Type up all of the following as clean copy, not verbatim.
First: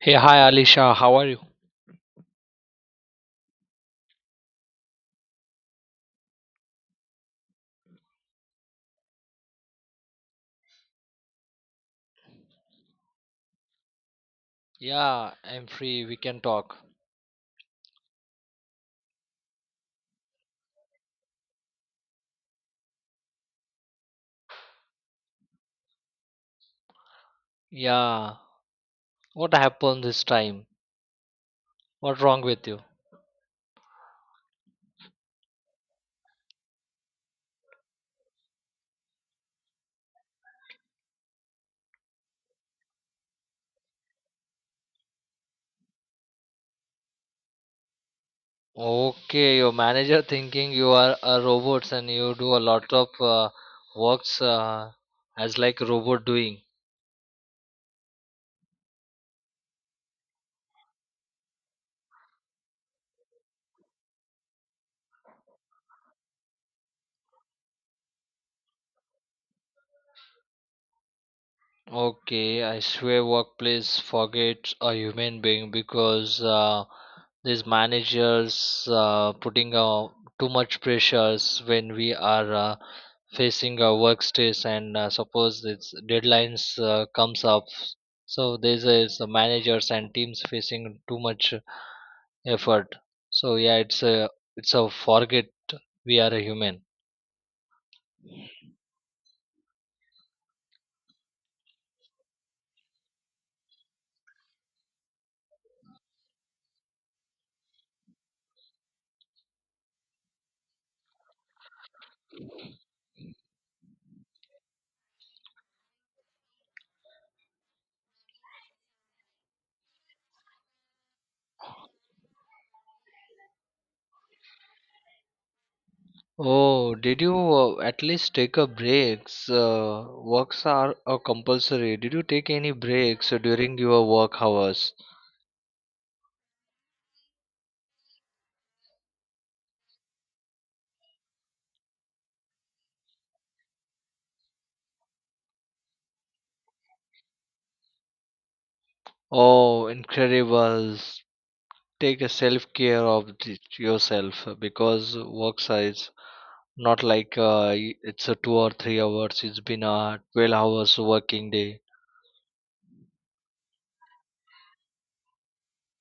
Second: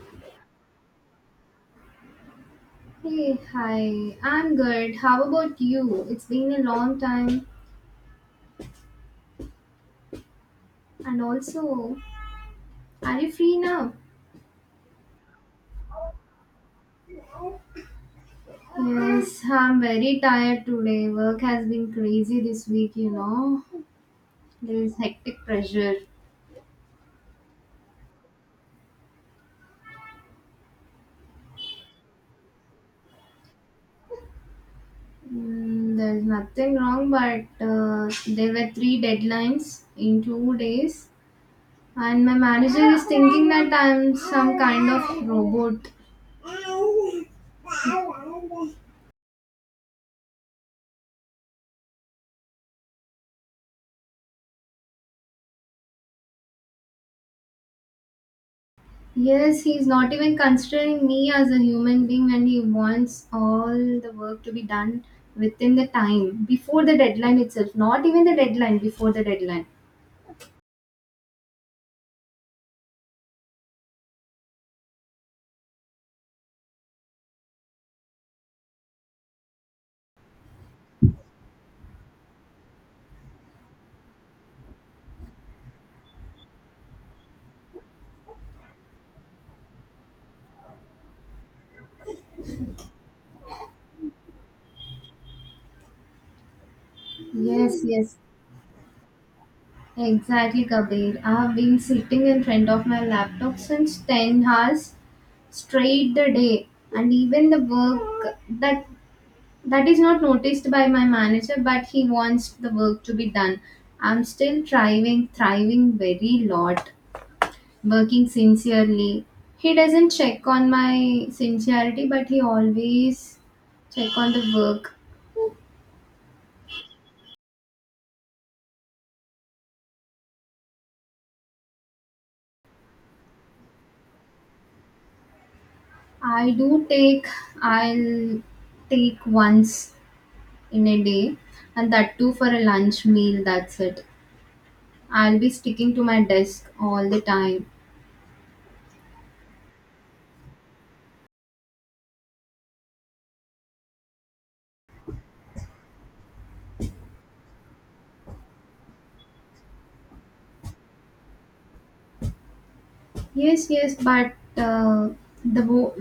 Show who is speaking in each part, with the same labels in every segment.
Speaker 1: Hey, hi Alisha, how are you?
Speaker 2: Hey, hi. I'm good. How about you? It's been a long time. And also, are you free now?
Speaker 1: Yeah, I'm free. We can talk.
Speaker 2: Yes, I'm very tired today. Work has been crazy this week, you know. There's hectic pressure.
Speaker 1: Yeah, what happened this time? What wrong with you?
Speaker 2: There's nothing wrong, but there were three deadlines in 2 days. And my manager is thinking that I'm some kind of robot.
Speaker 1: Okay, your manager thinking you are a robot and you do a lot of works as like robot doing.
Speaker 2: Yes, he's not even considering me as a human being and he wants all the work to be done within the time, before the deadline itself, not even the deadline, before the deadline.
Speaker 1: Okay, I swear workplace forget a human being because these managers putting too much pressures when we are facing a work stress and suppose it's deadlines comes up so there's a it's the managers and teams facing too much effort so yeah it's a forget we are a human.
Speaker 2: Yes, exactly, Kabir. I've been sitting in front of my laptop since 10 hours straight the day, and even the work that is not noticed by my manager, but he wants the work to be done. I'm still thriving very lot, working sincerely. He doesn't check on my sincerity, but he always check on the work.
Speaker 1: Oh, did you at least take a breaks? Works are compulsory. Did you take any breaks during your work hours?
Speaker 2: I do take, I'll take once in a day, and that too for a lunch meal. That's it. I'll be sticking to my desk all the time.
Speaker 1: Oh, incredible. Take a self care of yourself because work size, not like it's a 2 or 3 hours, it's been a 12 hours working day.
Speaker 2: Yes, yes, but the wo-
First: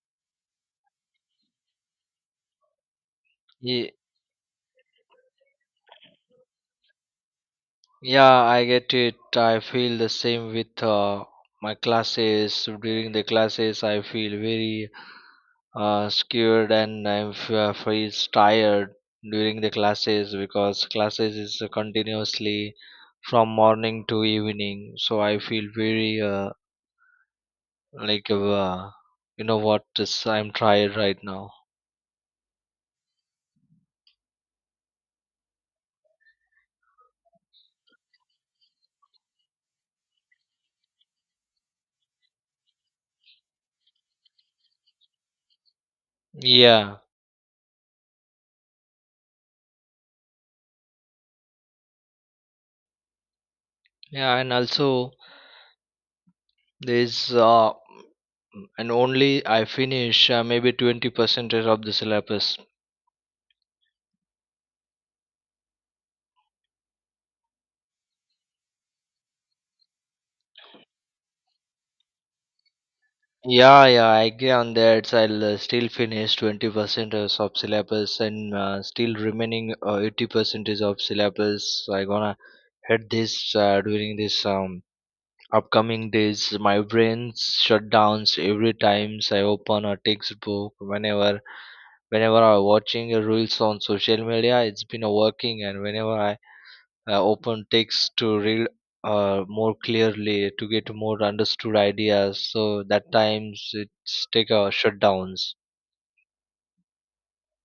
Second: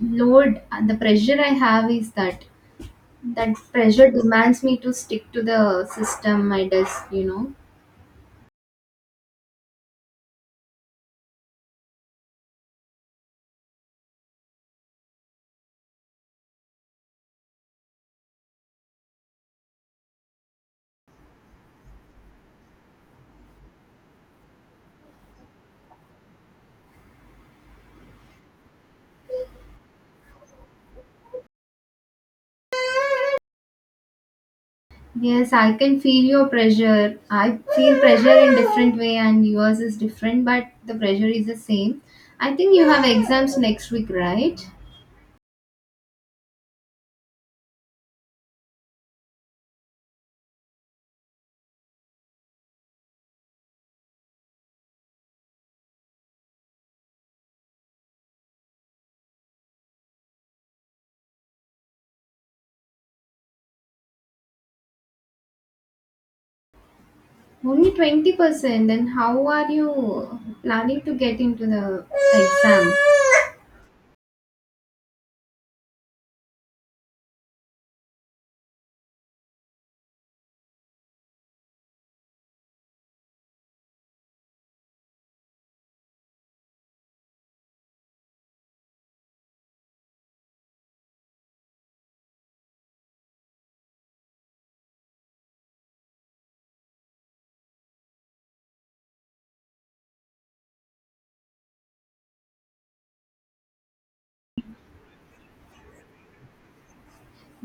Speaker 2: load, the pressure I have is that
Speaker 1: Ye-
Speaker 2: pressure demands me to stick to the system, my desk, you know.
Speaker 1: yeah I get it, I feel the same with my classes. During the classes I feel very scared and I feel tired during the classes, because classes is continuously from morning to evening, so I feel very like you know what, this I'm tired right now.
Speaker 2: Yes, I can feel your pressure. I feel pressure in different way and yours is different, but the pressure is the same. I think you have exams next week, right?
Speaker 1: Yeah, yeah, and also there's and only I finish maybe 20% of the syllabus.
Speaker 2: Only 20%, then how are you planning to get into the exam?
Speaker 1: Yeah, yeah, I agree on that. I'll still finish 20% of syllabus and still remaining 80% is of syllabus. So I gonna hit this during this upcoming days. My brain shut downs every times I open a textbook. Whenever I watching reels on social media, it's been working, and whenever I open text to read more clearly to get more understood ideas, so that times it's take a shutdowns.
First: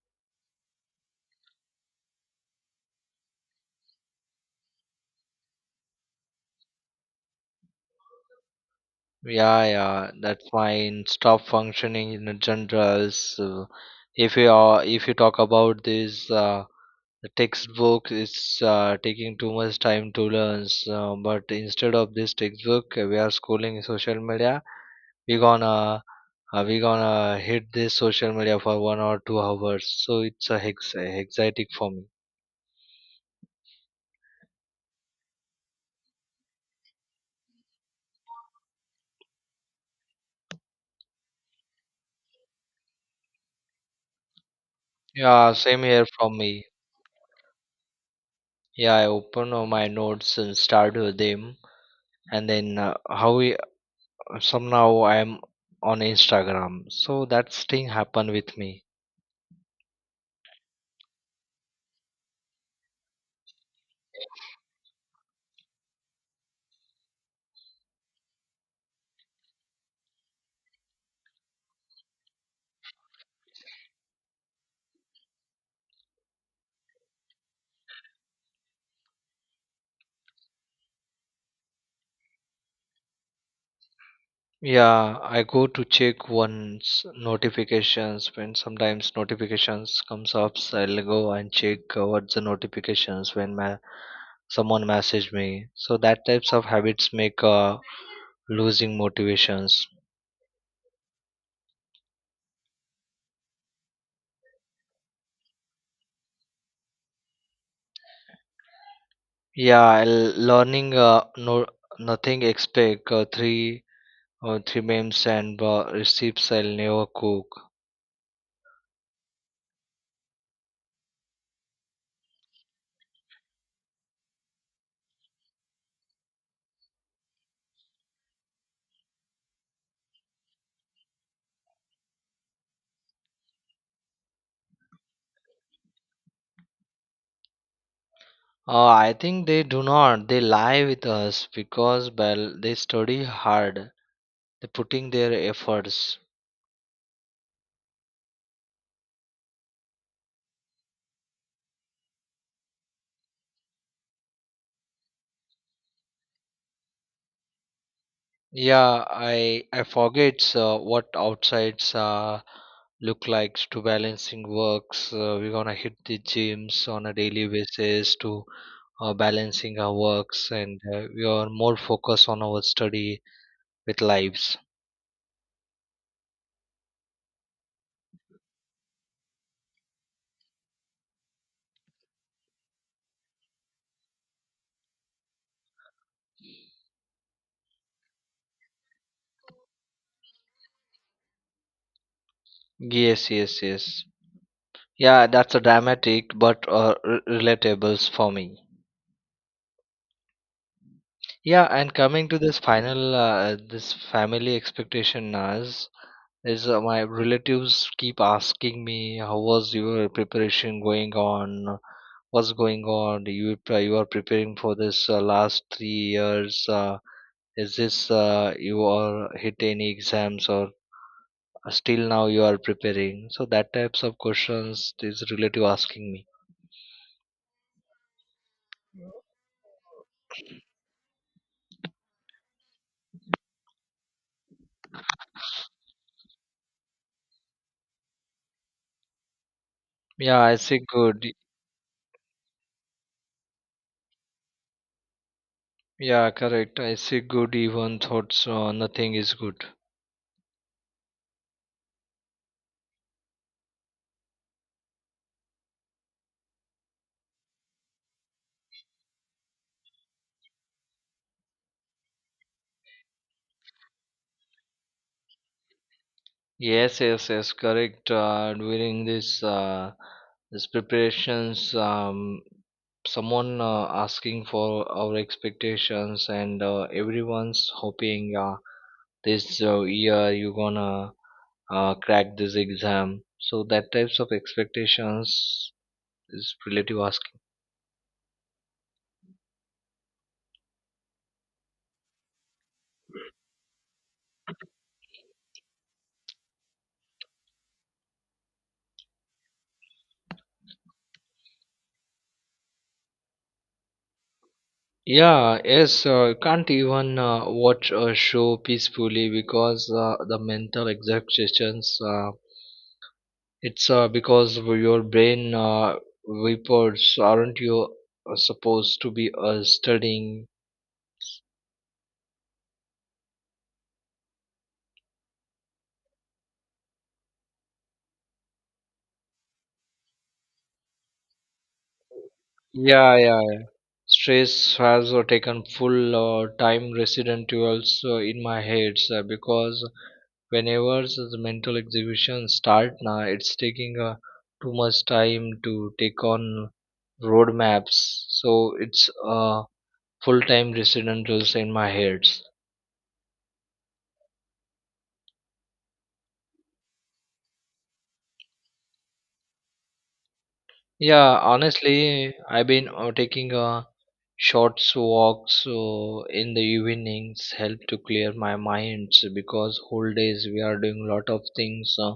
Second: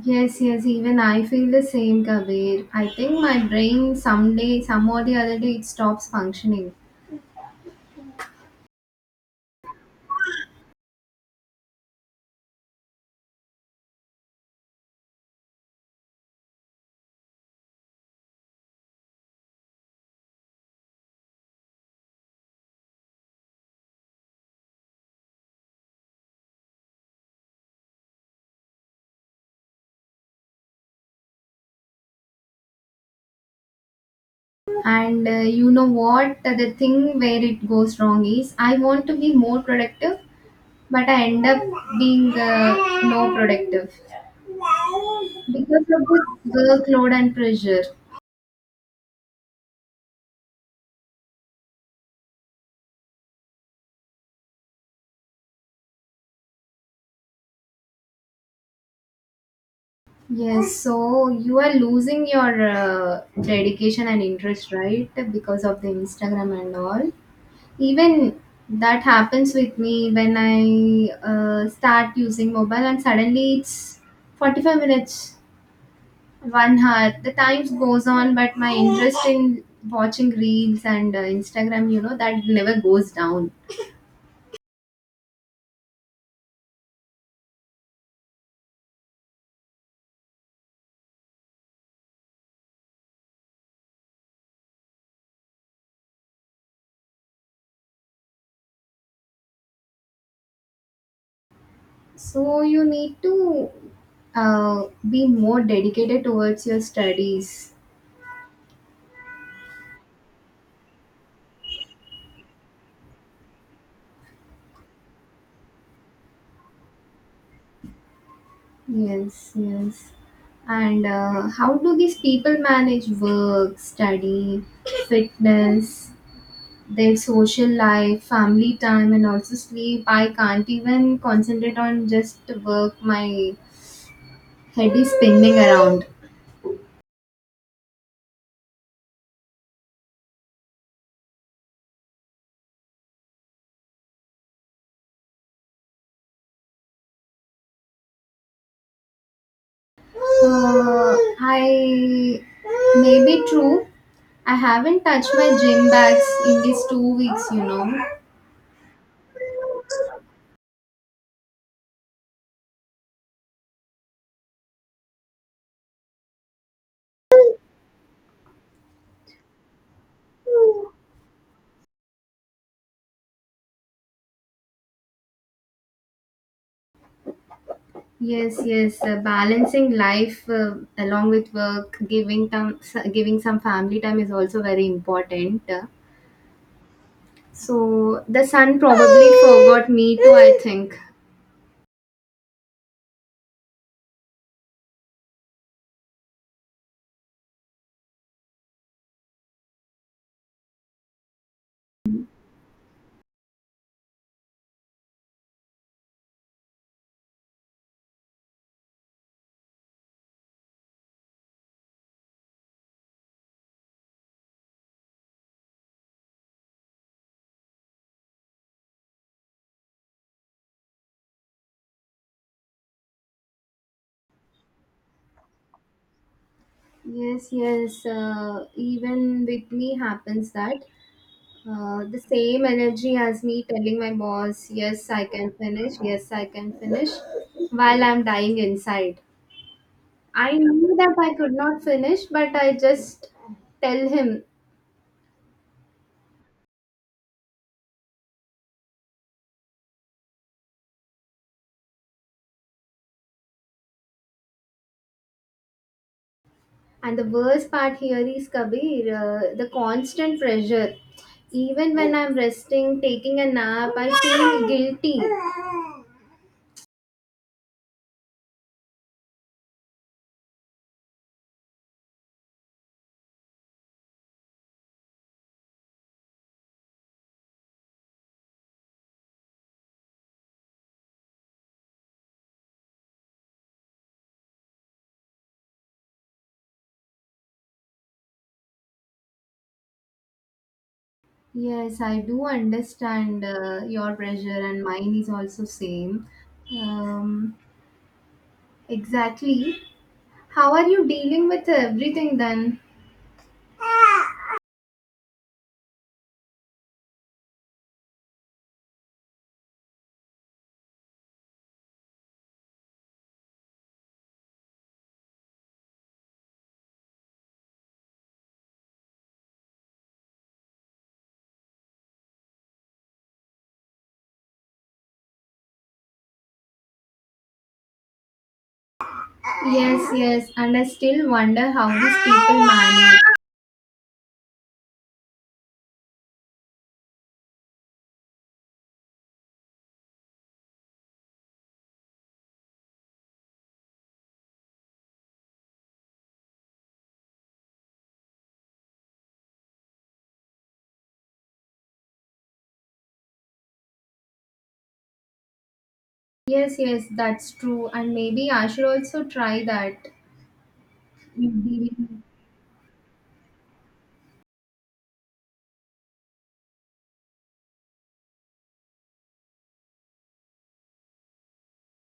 Speaker 2: Yes, yes, even I feel the same, Kabir. I think my brain someday, some or the other day, it stops functioning.
Speaker 1: Yeah, yeah, that's fine, stop functioning in the generals. uh, if you are, if you talk about this the textbook is taking too much time to learn, so, but instead of this textbook we are schooling social media, we gonna we gonna hit this social media for 1 or 2 hours, so it's a hex exciting for me.
Speaker 2: And you know what? The thing where it goes wrong is I want to be more productive, but I end up being no productive
Speaker 1: Yeah, same
Speaker 2: because of
Speaker 1: here from
Speaker 2: this
Speaker 1: me.
Speaker 2: workload and pressure.
Speaker 1: Yeah, I open my notes and start with them, and then how we somehow I'm on Instagram, so that thing happened with me.
Speaker 2: Yes, so you are losing your dedication and interest, right? Because of the Instagram and all. Even that happens with me when I start using mobile, and suddenly it's 45 minutes, one hour. The time goes on, but my interest in watching reels and Instagram, you know, that never goes down.
Speaker 1: Yeah, I go to check one's notifications when sometimes notifications comes up, so I'll go and check what's the notifications when my someone message me, so that types of habits make losing motivations.
Speaker 2: So you need to uh, be more dedicated towards your studies.
Speaker 1: Yeah, learning no nothing expect three memes and recipes I'll never cook.
Speaker 2: Yes, yes. And how do these people manage work, study, fitness, their social life, family time, and also sleep? I can't even concentrate on just work. My head is spinning around.
Speaker 1: I think they do not, they lie with us, because well they study hard, they putting their efforts.
Speaker 2: I Maybe true. I haven't touched my gym bags in these 2 weeks, you know.
Speaker 1: Yeah, I forgets what outsides look like to balancing works. We're gonna hit the gyms on a daily basis to balancing our works, and we are more focused on our study with lives.
Speaker 2: Yes, yes. Balancing life along with work, giving time, giving some family time is also very important. So the son probably forgot me too, I think.
Speaker 1: Yes, yes, yes. Yeah, that's a dramatic but relatables for me. Yeah, and coming to this final, this family expectation, Naz, is my relatives keep asking me how was your preparation going on, what's going on, you are preparing for this last 3 years, is this you are hit any exams or still now you are preparing, so that types of questions this relative asking me.
Speaker 2: Yes. Even with me happens that the same energy as me telling my boss, yes, I can finish. Yes, I can finish, while I'm dying inside.
Speaker 1: Yeah, I
Speaker 2: I
Speaker 1: say
Speaker 2: knew that
Speaker 1: good.
Speaker 2: I could not finish, but I just tell him.
Speaker 1: Yeah, correct, I say good even thoughts nothing is good.
Speaker 2: And the worst part here is Kabir, the constant pressure. Even when I'm resting, taking a nap, I feel guilty.
Speaker 1: Yes, yes, yes, correct. During this this preparations, someone asking for our expectations, and everyone's hoping this year you gonna crack this exam. So that types of expectations is relative asking.
Speaker 2: Yes, I do understand your pressure, and mine is also same. Um, exactly. How are you dealing with everything then?
Speaker 1: Yeah, yes, can't even watch a show peacefully, because the mental exertions it's because of your brain vapors. Aren't you supposed to be studying?
Speaker 2: Yes, yes, and I still wonder how these people
Speaker 1: Yeah,
Speaker 2: manage.
Speaker 1: yeah, yeah. Stress has taken full time resident also in my head, sir, because whenever the mental exhibition start now, it's taking too much time to take on roadmaps. So it's full time resident also in my head.
Speaker 2: Yes, yes, that's true, and maybe I should also try that.
Speaker 1: Yeah,
Speaker 2: Dealing
Speaker 1: honestly, I've been taking short walks so in the evenings, help to clear my mind, so because whole days we are doing a lot of things,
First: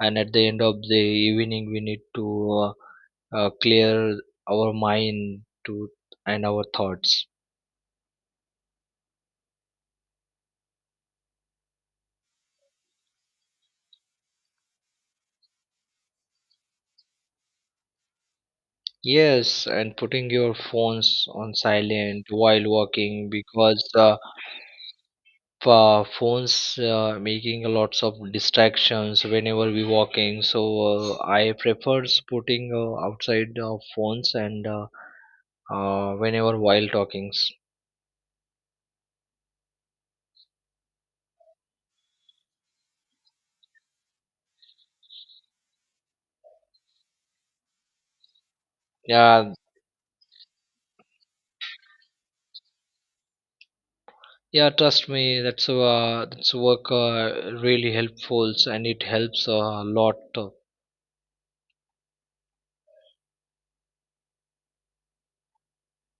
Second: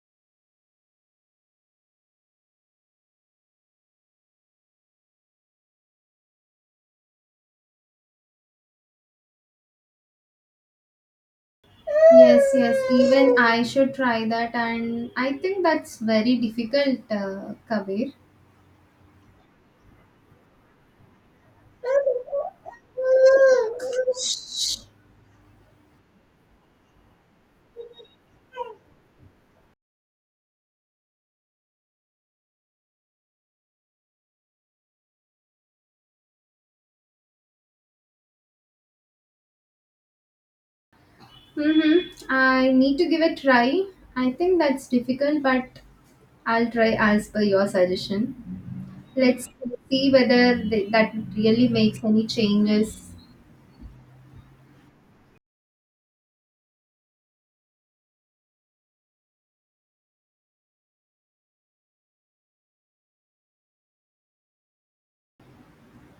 Speaker 1: and at the end of the evening we need to clear our mind to and our thoughts.
Speaker 2: Yes, yes, even I should try that, and I think that's very difficult, Kabir.
Speaker 1: Yes, and putting your phones on silent while walking, because phones making lots of distractions whenever we walking, so I prefer putting outside phones and whenever while talkings.
Speaker 2: Mm-hmm. I need to give a try. I think that's difficult, but I'll try as per your suggestion. Let's
Speaker 1: Yeah,
Speaker 2: see whether that really makes any changes.
Speaker 1: yeah, trust me, that's work really helpful and it helps a lot.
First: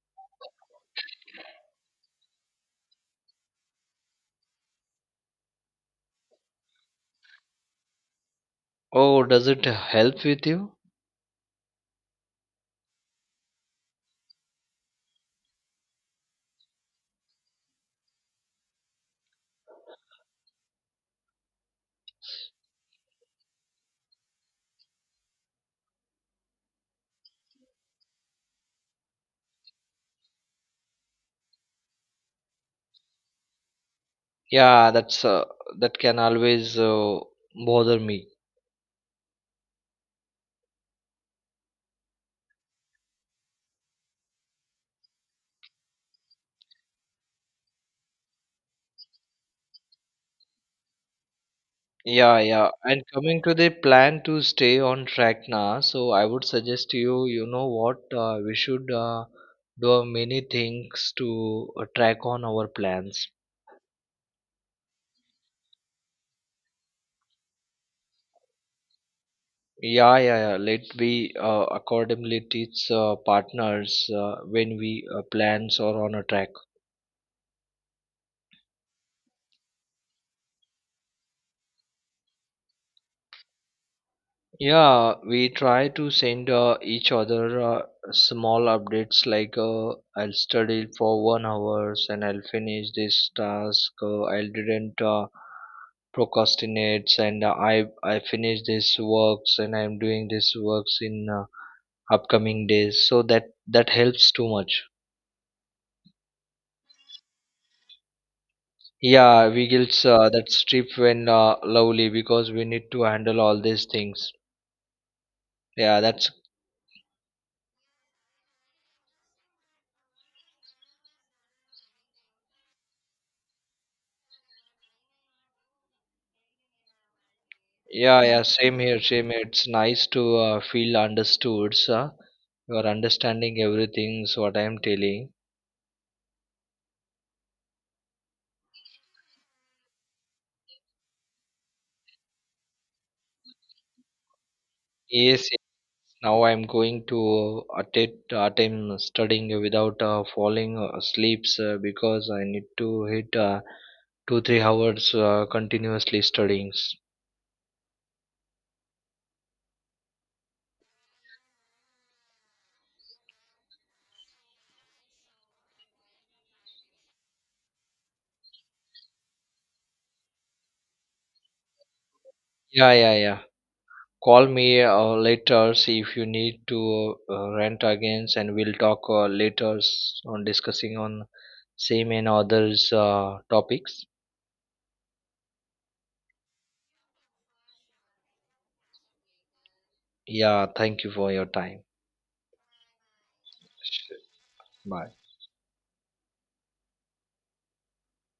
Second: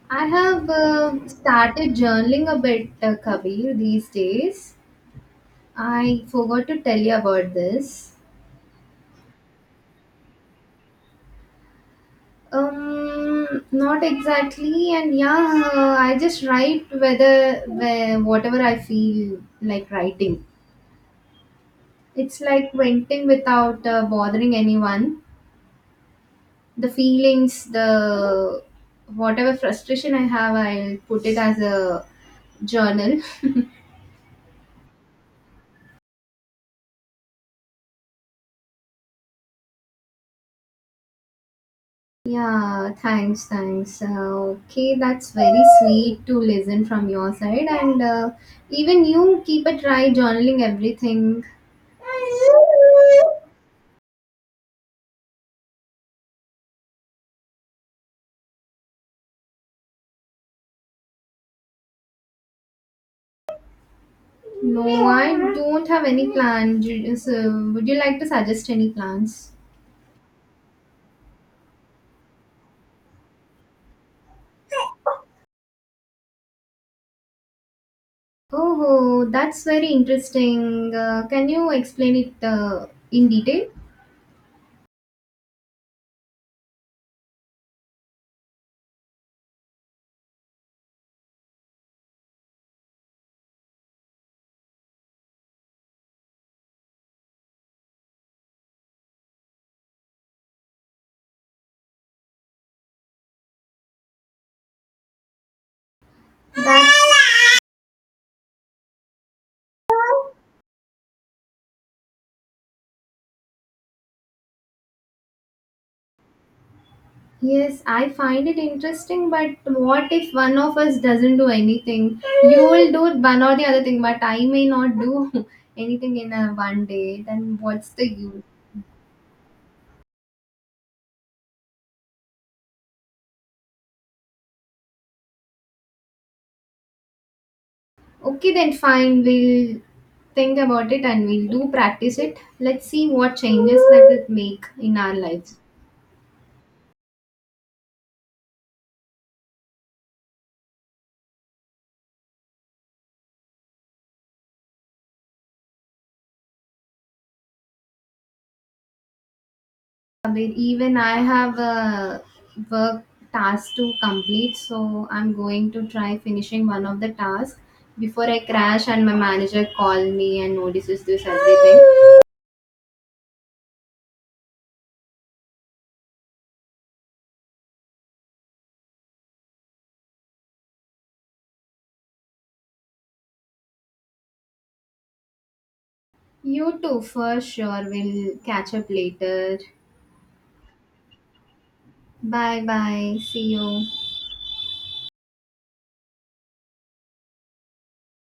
Speaker 2: I have started journaling a bit, Kabir, these days. I forgot to tell you about this.
Speaker 1: Oh, does it help with you?
Speaker 2: Not exactly, and yeah, I just write whatever I feel like writing. It's like venting without bothering anyone. The feelings, the whatever frustration I have, I'll put it as a journal.
Speaker 1: Yeah, that's that can always bother me.
Speaker 2: Yeah, thanks. Okay, that's very sweet to listen from your side, and even you keep a try journaling everything.
Speaker 1: Yeah, yeah. And coming to the plan to stay on track now, so I would suggest to you, you know what, we should do many things to track on our plans.
Speaker 2: No, I don't have any plan. So, would you like to suggest any plans?
Speaker 1: Yeah, yeah, yeah. Let we accordingly teach partners when we plans are on a track.
Speaker 2: Oh, that's very interesting. Can you explain it in detail?
Speaker 1: Yeah, we try to send each other small updates like I'll study for 1 hours and I'll finish this task. I didn't procrastinate and I finish this works and I'm doing this works in upcoming days. So that helps too much.
Speaker 2: That
Speaker 1: Yeah, we gets that strip when lovely, because we need to handle all these things. Yeah, that's,
Speaker 2: Yes, I find it interesting. But what if one of us doesn't do anything? You will do one or the other thing, but I may not do anything in a one day. Then what's the
Speaker 1: yeah,
Speaker 2: use?
Speaker 1: yeah, same here, same here. It's nice to feel understood, sir. You are understanding everything, so what I am telling.
Speaker 2: Okay, then fine. We'll think about it and we'll do practice it. Let's see what changes that it make in our
Speaker 1: Yes,
Speaker 2: lives.
Speaker 1: yes, now I am going to attempt studying without falling asleep, sir, because I need to hit two, 3 hours continuously studying.
Speaker 2: Bit. Even I have a work task to complete, so I'm going to try finishing one of the tasks before I crash and my manager call me and notices this everything.
Speaker 1: Yeah, yeah, yeah. Call me later, see if you need to rant again, and we'll talk later on discussing on same and others topics.
Speaker 2: You too, for sure. We'll catch up later.
Speaker 1: Yeah, thank you for your time.
Speaker 2: Bye bye. See you.
Speaker 1: Bye.